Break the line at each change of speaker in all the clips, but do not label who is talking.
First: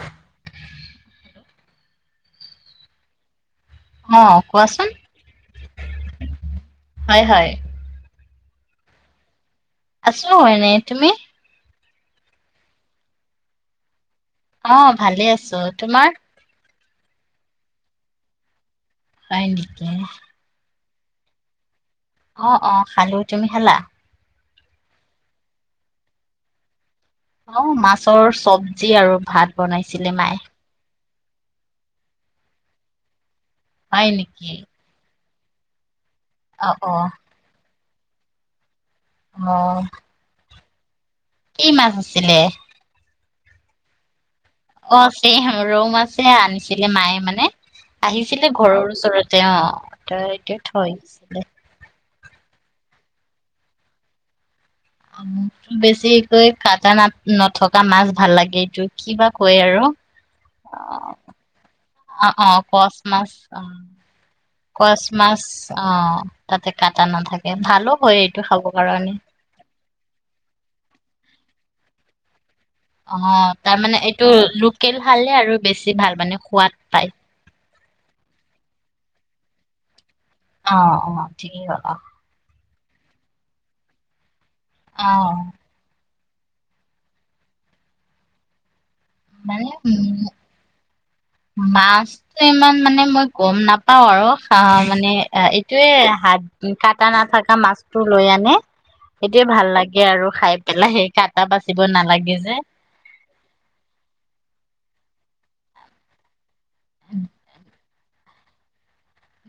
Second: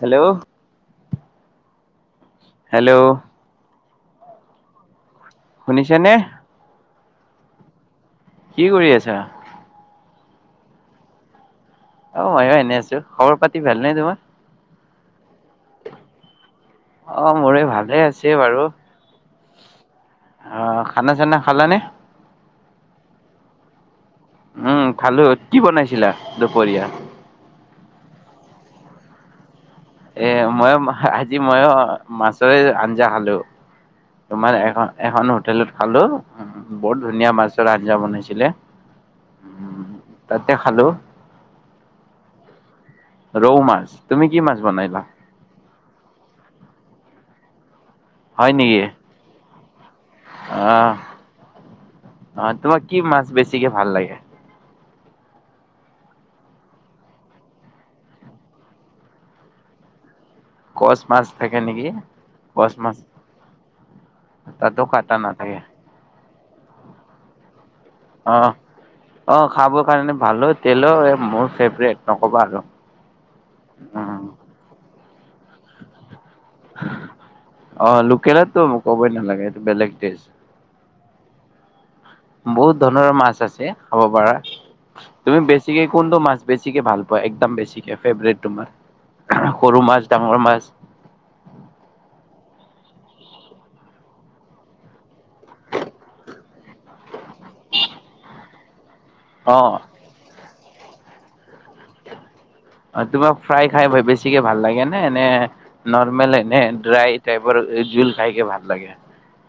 Hello hello
অ কোৱাচোন
শুনিছে নে?
হয় হয়।
কি কৰি আছা
আছো হয় নে তুমি
অ' ময়ো এনে আছো খবৰ পাতি ভাল নাই তোমাৰ?
অ' ভালে আছো। তোমাৰ?
অ' মোৰে ভালে আছে বাৰু।
আহ নকে [unintelligible]
অ খানা চানা খালানে?
অ-অ, খালো তুমি খা?
উম, ভালো কি বনাইছিলা দুপৰীয়া?
অ' মাছৰ চব্জি আৰু ভাত। বনাইছিলে
এ
মায়ে
ময়ো ময়ো মাছৰে আঞ্জা খালো।
হয়
তোমাৰ
নেকি?
এখন-এখনত হোলেত খালো। উ'
অ',
বহুত
অ',
ধুনীয়া মাছৰ আঞ্জা আঞ্জা বনাই ছিলে।
অহ,
তোকে খালো।
কি মাছ আছিলে
ৰৌ মাছ তুমি কি কি মাছ বনাইলা?
ৰৌম আনিছিলে মায়ে মানে, আহিছিলে
হয় নেকি?
ঘৰৰ ওচৰতে অ' ত এতিয়া
আহ
থৈ
অ' তোমাৰ কি মাছ বেছিকে ভাল লাগে?
বেছিকৈ কাটা না নথকা মাছ ভাল লাগে এইটো কি বা কয় আৰু?
কচ মাছ থাকে নেকি
অ-অ কচ মাছ অ'
তাতো
কচ
কাটা
মাছ
নাথাকে
অহ তাতে কাটা নাথাকে। ভালো হয় এইটো খাব কাৰণে
অ-অ, খাবৰ কাৰণে ভালো তেলৰ মোৰ ফেভৰেট। নক'বা আৰু,
অ' তাৰমানানে
উম,
এইটো লোকেল ভালে আৰু বেছি ভাল মানে সোৱাদ পায়।
অ', লোকেলতো ক'বই নালাগে এইটো বেলেগ টেইজ।
অহ অহ, ঠিকেই কয় অহ
বহুত ধৰণৰ মাছ আছে খাব পাৰা,
অ
তুমি বেছি কোনটো মাছ বেছিকে ভাল পোৱা একদম বেছিকে ফেভৰেট তোমাৰ। সৰু মাছ, ডাঙৰ মাছ,
মাছতো ইমান মানে মই গম নাপাওঁ আৰু মানে এইটোয়ে হাত কাটা নাথকা মাছটো লৈ আনে। সেইটোয়ে ভাল
অ',
লাগে আৰু খাই। পেলা সেই কাটা বাচিব নালাগে যে।
অ তোমাৰ ফ্ৰাই খাই বেছিকে ভাল লাগে নে নে নৰ্মেলে ড্ৰাই টাইপ জোল খাইকে ভাল লাগে।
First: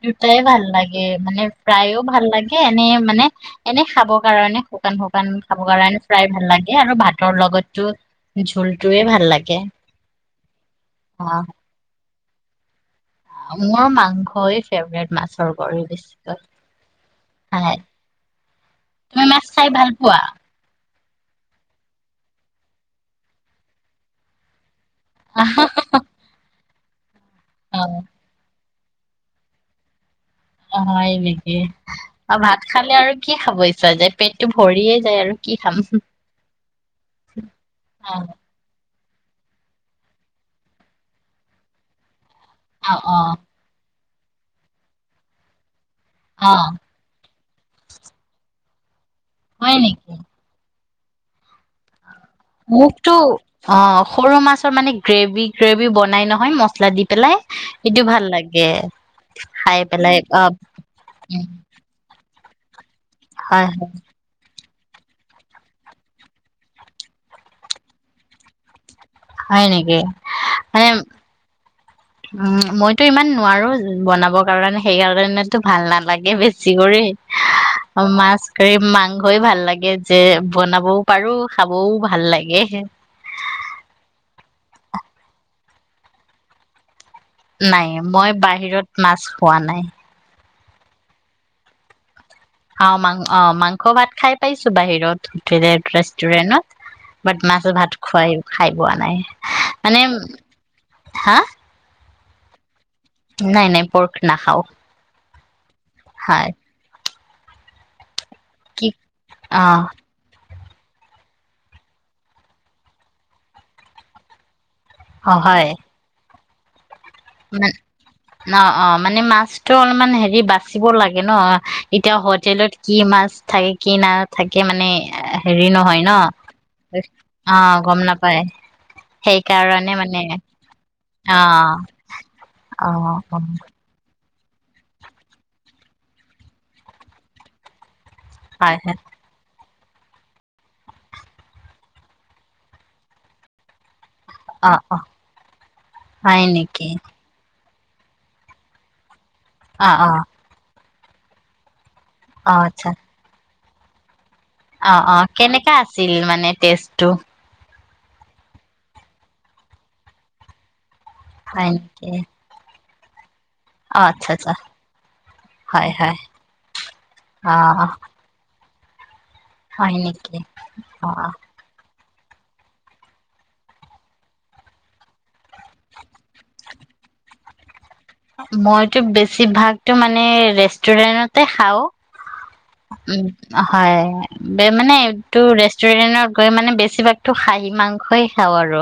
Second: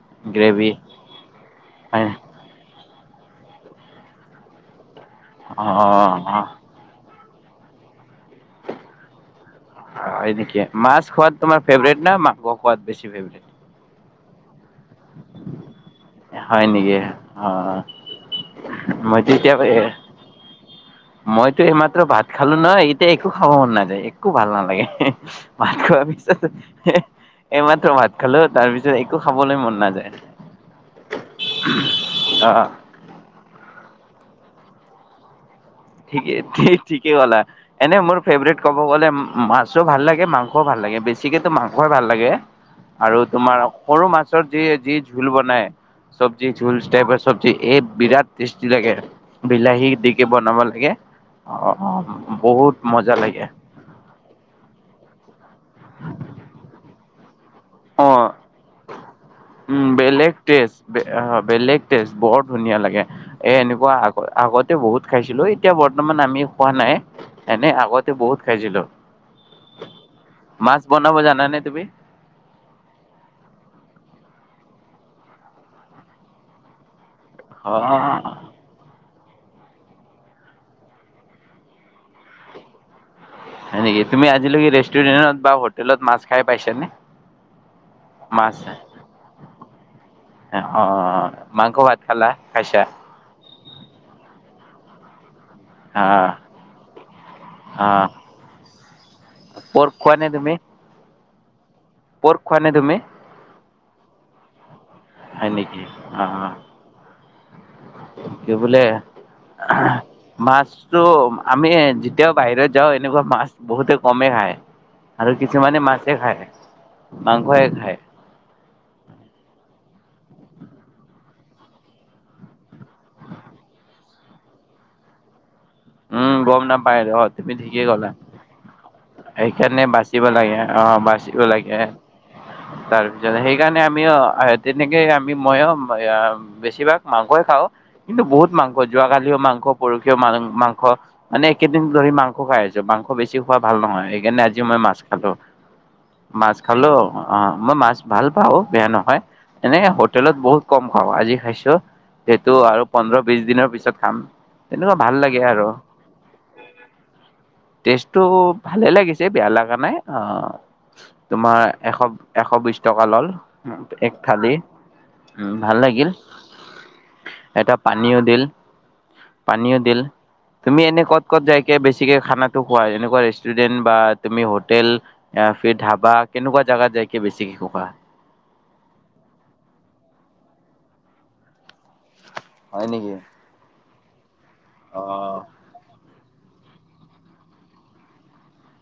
দুটাই ভাল
গ্ৰেভি
লাগে মানে প্ৰায়েও
অ',
ভাল লাগে এনে মানে এনে খাবৰ কাৰণে শুকান শুকান খাবৰ কাৰণে ফ্ৰাই
অ',
ভাল লাগে আৰু ভাত ভাতৰ লগত জুল জুলটোয়ে ভাল লাগে
হয় হয় নেকি মাছ
অ
খোৱাত তোমাৰ ফেভৰেট ন মাং মাংস খোৱাত বেছি ফেভৰেট?
মোৰ মাংস হয় ফেভৰিট মাছৰ
হয় নেকি?
বেছিকৈ
অ'
তুমি
মইতো
মাছ
এতিয়া
খাই ভাল পোৱা।
মইতো এইমাত্ৰ ভাত খালো নহয় এতিয়া একো খাব মন নাযায় একো ভাল নালাগে
অ
মক পিছত হ এইমাত্ৰ ভাত খালো তাৰ পি একো খাবলৈ মন নাযায়
অ হয় নেকি আৰু ভাত
অ'
খালে আৰু কি খাব ইচ্ছা যে পেটটো ভৰিয়ে যায় আৰু কি খাম
ঠিকেই ঠিকে গলা এনে
অ
মোৰ ফেভৰেট কব গ'লে। মাছো ভাল লাগে মাংসও ভাল লাগে বেছিকেতো মাংসই ভাল লাগে
অ অ
আৰু তোমাৰ। সৰু মাছৰ যি যি ঝোল বনায় চব্জি
অ
টাইপৰ চব্জি এই বিৰাট কি যাগে
হয়
বিলাহী
নেকি
দিকে বনাব। তাকে অ অ
মোকতো অ সৰু মাছৰ মানে গ্ৰেভি গ্ৰেভি বনাই নহয় মছলা দি পেলাই সেইটো
অ
ভাল লাগে খাই
উম
পেলাই
বেলেগ
অ
টেষ্ট বেলেগ টেষ্ট বৰ ধুনীয়া লাগে এ
হয়
এনেকুৱা আগ আগতে বহুত খাইছিলো এতিয়া বৰ্তমান আমি খোৱা নাই এনে আগতে বহুত খাইছিলো।
হয় নেকি
মাছ
মানে
বনাব জানানে তুমি
উম মইতো ইমান নোৱাৰো বনাব কাৰণে সেই কাৰণেতো ভাল নালাগে বেছি কৰি
অ
মাছ
হয়
কাৰি মাংস হৈ ভাল লাগে যে বনাবও পাৰো খাবও ভাল লাগে
হয় নেকি তুমি আজিলৈকে ৰেষ্টুৰেণ্টত বা হোটেলত মাছ খাই পাইছা নে
নাই মই বাহিৰত মাছ খোৱা নাই
অ মাংস ভাত খালা খাইছা
অ মাং অ মাংস ভাত খাই পাইছো বাহিৰত
অ',
ৰেষ্টুৰেণ্টত বাট মাছ ভাত
অ',
খুৱাই খাই পোৱা নাই
পৰ্ক
মানে।
খোৱা নে তুমি?
হা
পৰ্ক খোৱা নে তুমি
নাই, নাই। পৰ্ক নাখাও।
হয় নেকি? আহ কি বোলে
অ
মাছতো আমি যেতিয়াও বাহিৰত যাওঁ এনেকুৱা মাছ বহুতে কমে খায়। আৰু কিছুমানে মাছে খায়।
ম
মাংসই খায়।
অ অ মানে মাছ ত অলপমান হেৰি বাচিব লাগে ন? এতিয়া হোটেলত কি মাছ থাকে, কি নাথাকে মানে এ হেৰি নহয় ন।
উম, গম নাপায় তুমি
অ,
ঠিকেই
গম
ক'লা
নাপায়।
সেইকাৰণে বাচিব লাগে। অ, বাচিব
অ
লাগে।
অ
তাৰপিছত
অ
সেইকাৰণে আমি অ। হয়। তেনেকে আমি মইয়ো বেছিভাগ মাংসই খাওঁ। কিন্তু বহুত মাংস।
হয় হয়
যোৱা কালিয়ো মাংস পৰষীয়ো ম মাংস মানে একেদিন ধৰি মাংস খাই আছো। মাংস বেছি খোৱা ভাল নহয়। সেইকাৰণে আজি
অ
মই
অ
মাছ খালো।
হয়
মাছ
নেকি
খালো, অ মই মাছ ভাল পাওঁ, বেয়া নহয়।
অ
এনেকে
অ
হোটেলত বহুত কম খাওঁ, আজি খাইছো। সেইটো
অ
আৰু
আচ্ছা
পোন্ধৰ বিছ দিনৰ পিছত পিছত খাম। তেনেকুৱা
অ,
ভাল
অ।
লাগে আৰু
কেনেকা আছিল মানে টেষ্টটো?
টেষ্টটো ভালে লাগিছে। বেয়া লাগা নাই, অ তোমাৰ
হয়
এশ,
নেকি
এশ বিশ টকা লল
অ
এক
আচ্ছা আচ্ছা
থালি। উ ভাল
হয়
লাগিল।
হয় অ
এটা পানীও দিল পানীও
হয়
দিল।
নেকি
তুমি এনে
অ অ
ক'ত-ক'ত যাইকে বেছি ঠিকে খানাটো খোৱা এনেকুৱা ৰেষ্টুৰেণ্ট বা তুমি হোটেল অ ফিৰ ধাবা কেনেকুৱা জাগাত যাইকে বেছিকে কবা?
মইতো বেছিভাগতো মানে ৰেষ্টুৰেন্টতে খাও।
হয় নেকি?
হয়। বে মানে
অ
এই তটো ৰেষ্টুৰেণ্টত কৈ মানে বেছিভাগতো খাঁহী মাংসই খাওঁ আৰু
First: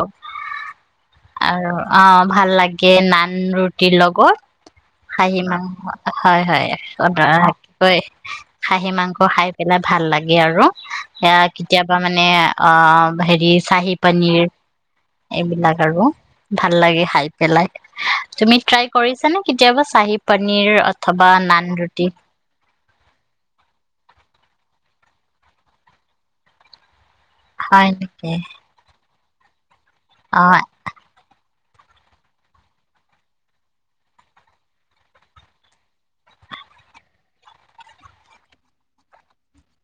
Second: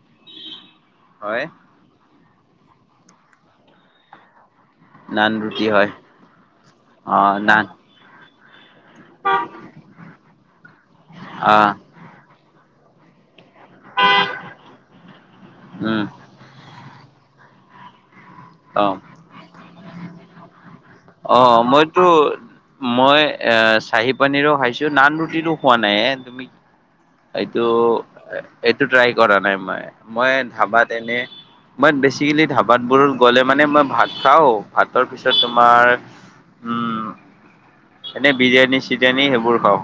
হয়
আৰু অ ভাল লাগে নান ৰুটিৰ লগত
নান
খাঁহী
ৰুটি
মাংস
হয়
হয় হয় অ ড্ৰীকে থাকিব খাহী মাংস খাই পেলাই ভাল লাগে আৰু এয়া
অ
কেতিয়াবা মানে অ হেৰি চাহি পানীৰ এইবিলাক আৰু
উম
ভাল লাগে খাই পেলাই তুমি
অ
ট্ৰাই কৰিছা নে কেতিয়াবা চাহি পনীৰ অথবা
অ
নান ৰুটি
মইতো মই এ চাহি পানীৰেও খাইছো নান ৰুটিতটো খোৱা নাই এ তুমি এইটো
হয় নেকি?
এইটো ট্ৰাই কৰা নাই মই মই
অ',
ধাবাত এনে মই বেচিকেলি ধাবাত বোৰ গ'লে মানে মই ভাত খাওঁ ভাতৰ পিছত তোমাৰ উম এনে বিৰিয়ানী-চিৰিয়ানী সেইবোৰ খাওঁ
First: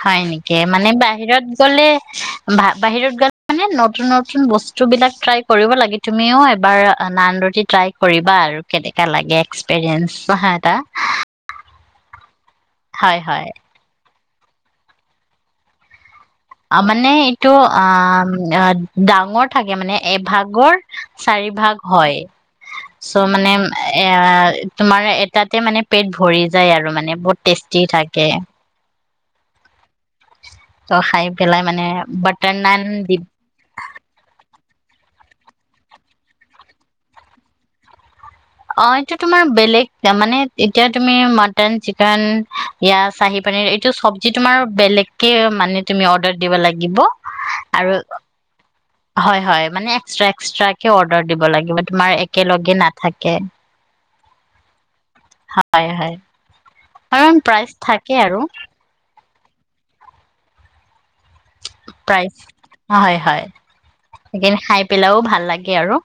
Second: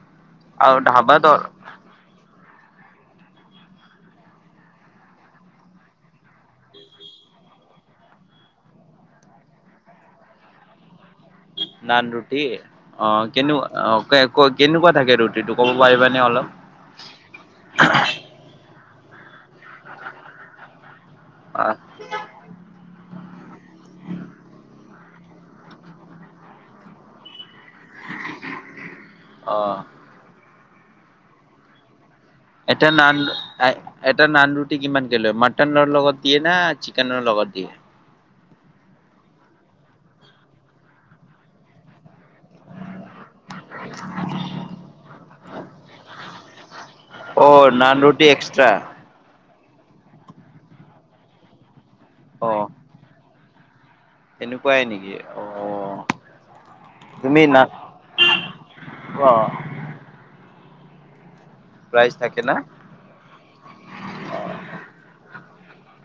হয় নেকি
আৰু
মানে
ধাবাত
বাহিৰত গলে বাহিৰত গলে মানে নতুন নতুন বস্তু বিলাক ট্ৰাই কৰিব লাগে তুমিও এবাৰ নানৰুটি ট্ৰাই কৰিবা আৰু কেনেকা লাগে এক্সপেৰিয়েঞ্চ হোৱা এটা
নানৰুটি কে অ
হয় হয়
কেনেকোৱা অ ক ক কেনেকুৱা থাকে ৰুটিটো ক'ব পাৰিবা
আ মানে ইটো আ ডাঙৰ থাকে মানে এভাগৰ চাৰি
অ
ভাগ হয় ত' মানে এ তোমাৰ এটাতে মানে পেট ভৰি যায় আৰু মানে বহুত টেষ্টি থাকে
অঁ
ত খাই পেলাই মানে বাটাৰ
এটায়া নান
দিব
এটা নান কিমানক লৈ মাটনৰ লগত দিয়ে না চিকেনৰ লগত দিয়ে
অ এইটো তোমাৰ বেলেগ মানে এতিয়া তুমি মটন, চিকেন চাহি পনীৰ এইটো চবজি তোমাৰ বেলেকে মানে তুমি অৰ্ডাৰ দিব লাগিব
অ নান
আৰু
ৰুটি এক্সট্ৰা
মানে এক্সট্ৰা এক্সট্ৰা কে অৰ্ডাৰ দিব লাগিব তোমাৰ একেলগে নাথাকে
তেনেকুৱাই নেকি অ
হয় হয় কাৰণ প্ৰাইজ থাকে আৰু।
অ।
প্ৰ হয় হয় সেইখিনি খাই পেলাইও ভাল লাগে। আৰু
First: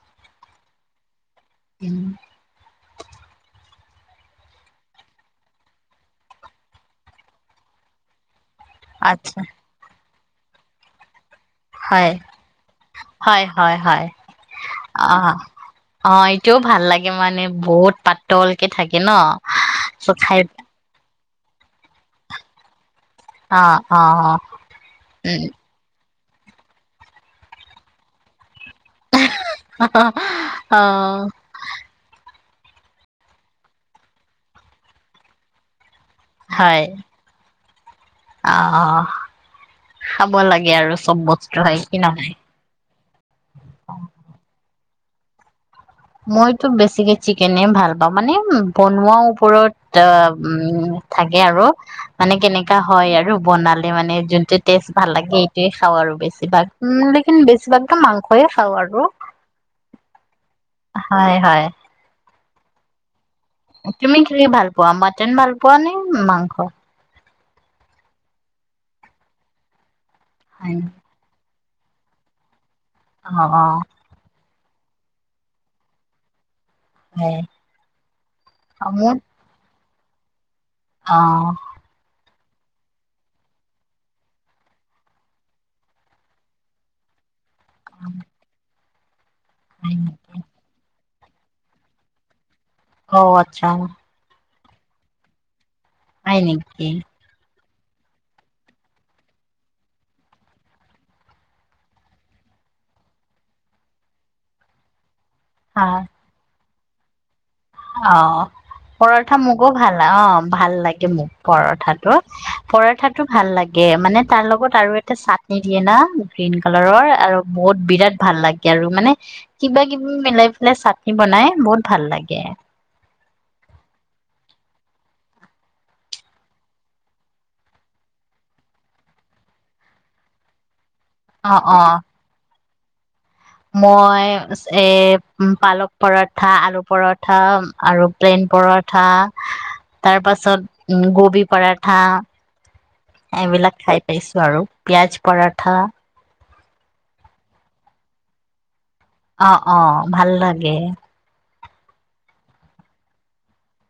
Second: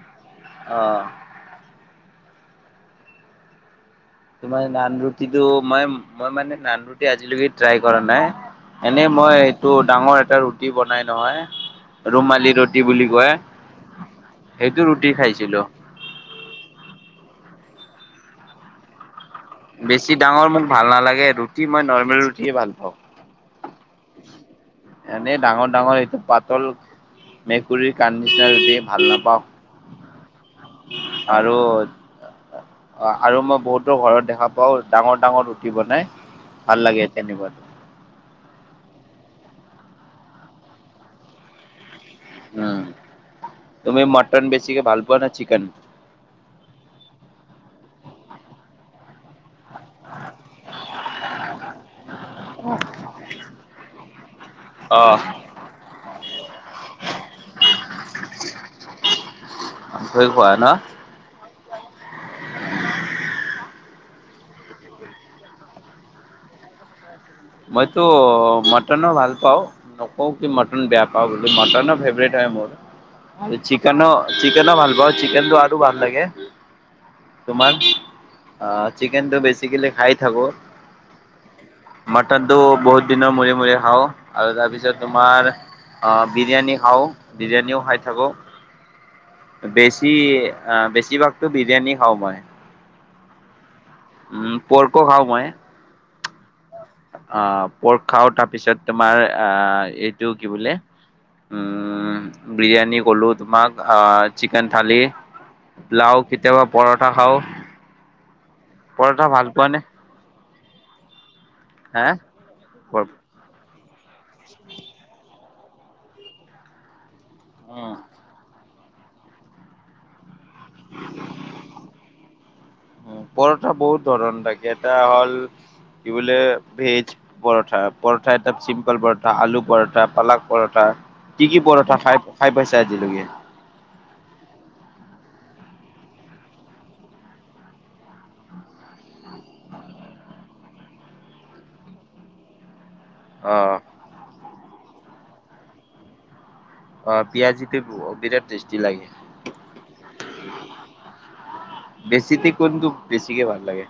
অহ।
[inaudible]
তোমাৰ নান ৰুটিটো মই মই মানে নান ৰুটি আজিলৈকে ট্ৰাই কৰা নাই। এনে মই
আচ্ছা
এইটো ডাঙৰ এ ৰুটি বনাই নহয়
হয়
ৰুমালী ৰুটি বুলি কয়
হয় হয় হয়
সেইটো ৰুটি
অ
খাইছিলো
অ এইটোও ভাল লাগে মানে। বহুত পাতলকে থাকে ন?
বেছি
চ খাই
ডাঙৰ মোক ভাল নালাগে। ৰুটি মই নৰ্মেল ৰুটিয়ে ভাল পাওঁ।
অ অ অ
এনে
উম।
ডাঙৰ ডাঙৰ এইটো পাতল মেকুৰীৰ কণ্ডিচনাৰ
[unintelligible] অ অ
অ আৰু মই বহুতো ঘৰত দেখা পাও ডাঙৰ ডাঙৰ ৰুটি বনাই
হয়।
ভাল লাগে তেনে [unintelligible]
অ খাব লাগে আৰু চব বস্তু হয়। কি নহয়।
উম তুমি মটন বেছি চিকে ভাল পোৱা নে চিকেন?
মইতো বেছিকে চিকেনে ভাল পাওঁ। মানে বনোৱাৰ ওপৰত ত উ থাকে আৰু। মানে কেনেকা হয় আৰু বনালে মানে যোনটো টেষ্ট ভাল
অহ
লাগে সেইটোৱে খাওঁ আৰু বেছিভাগ। লেকিন বেছিভাগ মাংসয়ে খাওঁ আৰু।
ভয় খোৱা ন
হয়। তুমি কি ভাল পোৱা মটন ভাল পোৱা নে মাংস?
মইতো মটনো ভাল পাওঁ। অকে
হয়
মটন
ন?
বেয়া পাব [inaudible] আৰু মটন ফেভৰেট হয়
অ',
মোৰ।
অ',
চিকনো চিকেন ভাল পাওঁ চিকেন টো আৰু ভাল লাগে।
হয়
তোমাৰ
মোৰ
চিকেন টো বেচিকেলী খাই থাকো।
অ।
মাটনটো বহুত দিনৰ মূৰে মূৰে খাওঁ। আৰু তাৰপিছত তোমাৰ বিৰিয়ানী খাওঁ, বিৰিয়ানীও খাই থাকোঁ। বেছি আ বেছি ভাগ বিৰিয়ানী খাওঁ মই।
অ আচ্ছা
উ পৰ্ক খাও মই
হয় নেকি
পৰ্ক খাওঁ তাৰপিছত তোমাৰ এইটো কি বোলে বিৰিয়ানী ক'লোঁ তোমাক চিকেন থালি
অ',
লও কেতিয়া ব পৰঠা খাওঁ
অ পৰঠা মোকো ভাল অ ভাল লাগে মোৰ পৰঠা
হা
পৰঠা
উম,
তো ভাল লাগে মানে তাৰ লগত আৰু এটা চ নিদিয়ে না গ্ৰীণ কালাৰৰ আৰু বহুত বিৰাট ভাল লাগে আৰু মানে কিবা কিবি মিলাই চাটনি বনাই বহুত ভাল লাগে
পৰঠা বহুত ধৰণ থাকে এটা হ'ল কি বোলে ভেজ পৰঠা পৰঠা এটা চিম্পল পৰঠা আলু পৰঠা পালাক পৰঠা কি
অ
কি
অ
পৰথা খাই জয় জুলকে
মই এ পালক পৰঠা আলু পৰঠা আৰু প্লেইন পৰঠা তাৰ পাছত গোবি পৰঠা
অ',
এইবিলাক খাই পাইছো আৰু পিয়াজ পঠা
অ পিয়াজিটো বিৰাট টেষ্টি লাগে
অ অ ভাল লাগে
বেছিতে কোনতো বেছিকে ভাল লাগে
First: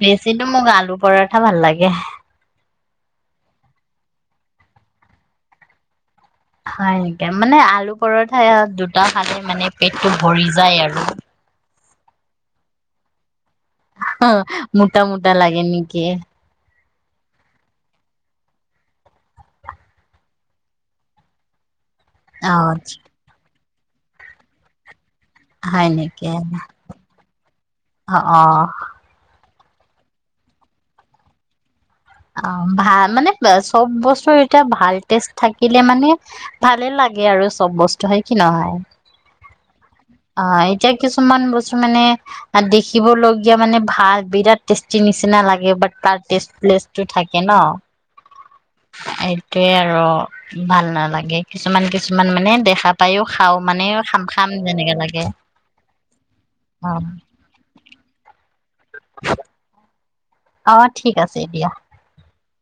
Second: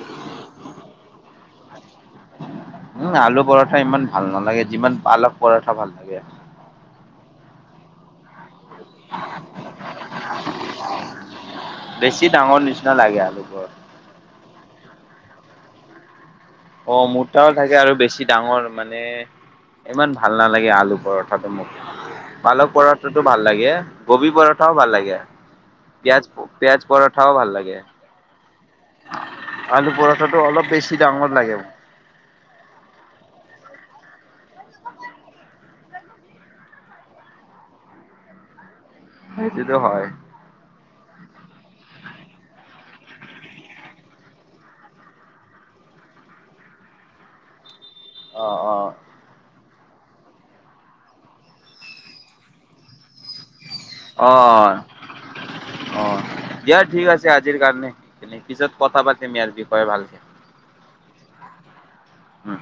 বেছিতো মোক আলু পৰঠা ভাল লাগে
উম আলু পৰঠা ইমান ভাল নালাগে যিমান পালক পৰঠা ভাল লাগে
হয় নেকে মানে আলু পৰৰঠাই দুটা ফালে মানে পেটটো ভৰি যায় আৰু
বেছি ডাঙৰ নিচিনা লাগে আলুপৰত
মোটা মোটা লাগে নেকি
অঁ মটাও থাকে আৰু বেছি ডাঙৰ মানে ইমান ভাল নালাগে আলুবোৰ পৰথা
অ
আলু পটোতো ভাল লাগে গবি পৰঠাও ভাল লাগে
হয় নেকি
পিয়াজ পিয়াজ পৰঠাও ভাল লাগে
অ অ
আলু পৰঠাটো অলপ বেছি ডাঙৰ লাগে
অঁ ভাল মানে চব বস্তু এতিয়া ভাল টেষ্ট থাকিলে মানে ভালে লাগে আৰু চব বস্তু হয় কি নহয়
সেই তো হয়।
অঁ এতিয়া কিছুমান বস্তু মানে দেখিবলগীয়া মানে ভাল বিৰাট টেষ্টি নিচিনা লাগে বাট তাৰ ষ্টটো থাকে ন
অঁ অঁ
এইটোৱে আৰু ভাল নালাগে কিছুমান কিছুমান মানে দেখা ত উপায়ো খাওঁ মানে খাম খাম।
অঁ
যেনেকে লাগে
অঁ দিয়া ঠিক
অ',
আছে আজিৰ কাৰণে তেনে। পিছত কথা পাতিম ইয়াৰ বিষয়ে ভালকে।
অঁ ঠিক আছে দিয়া।
উম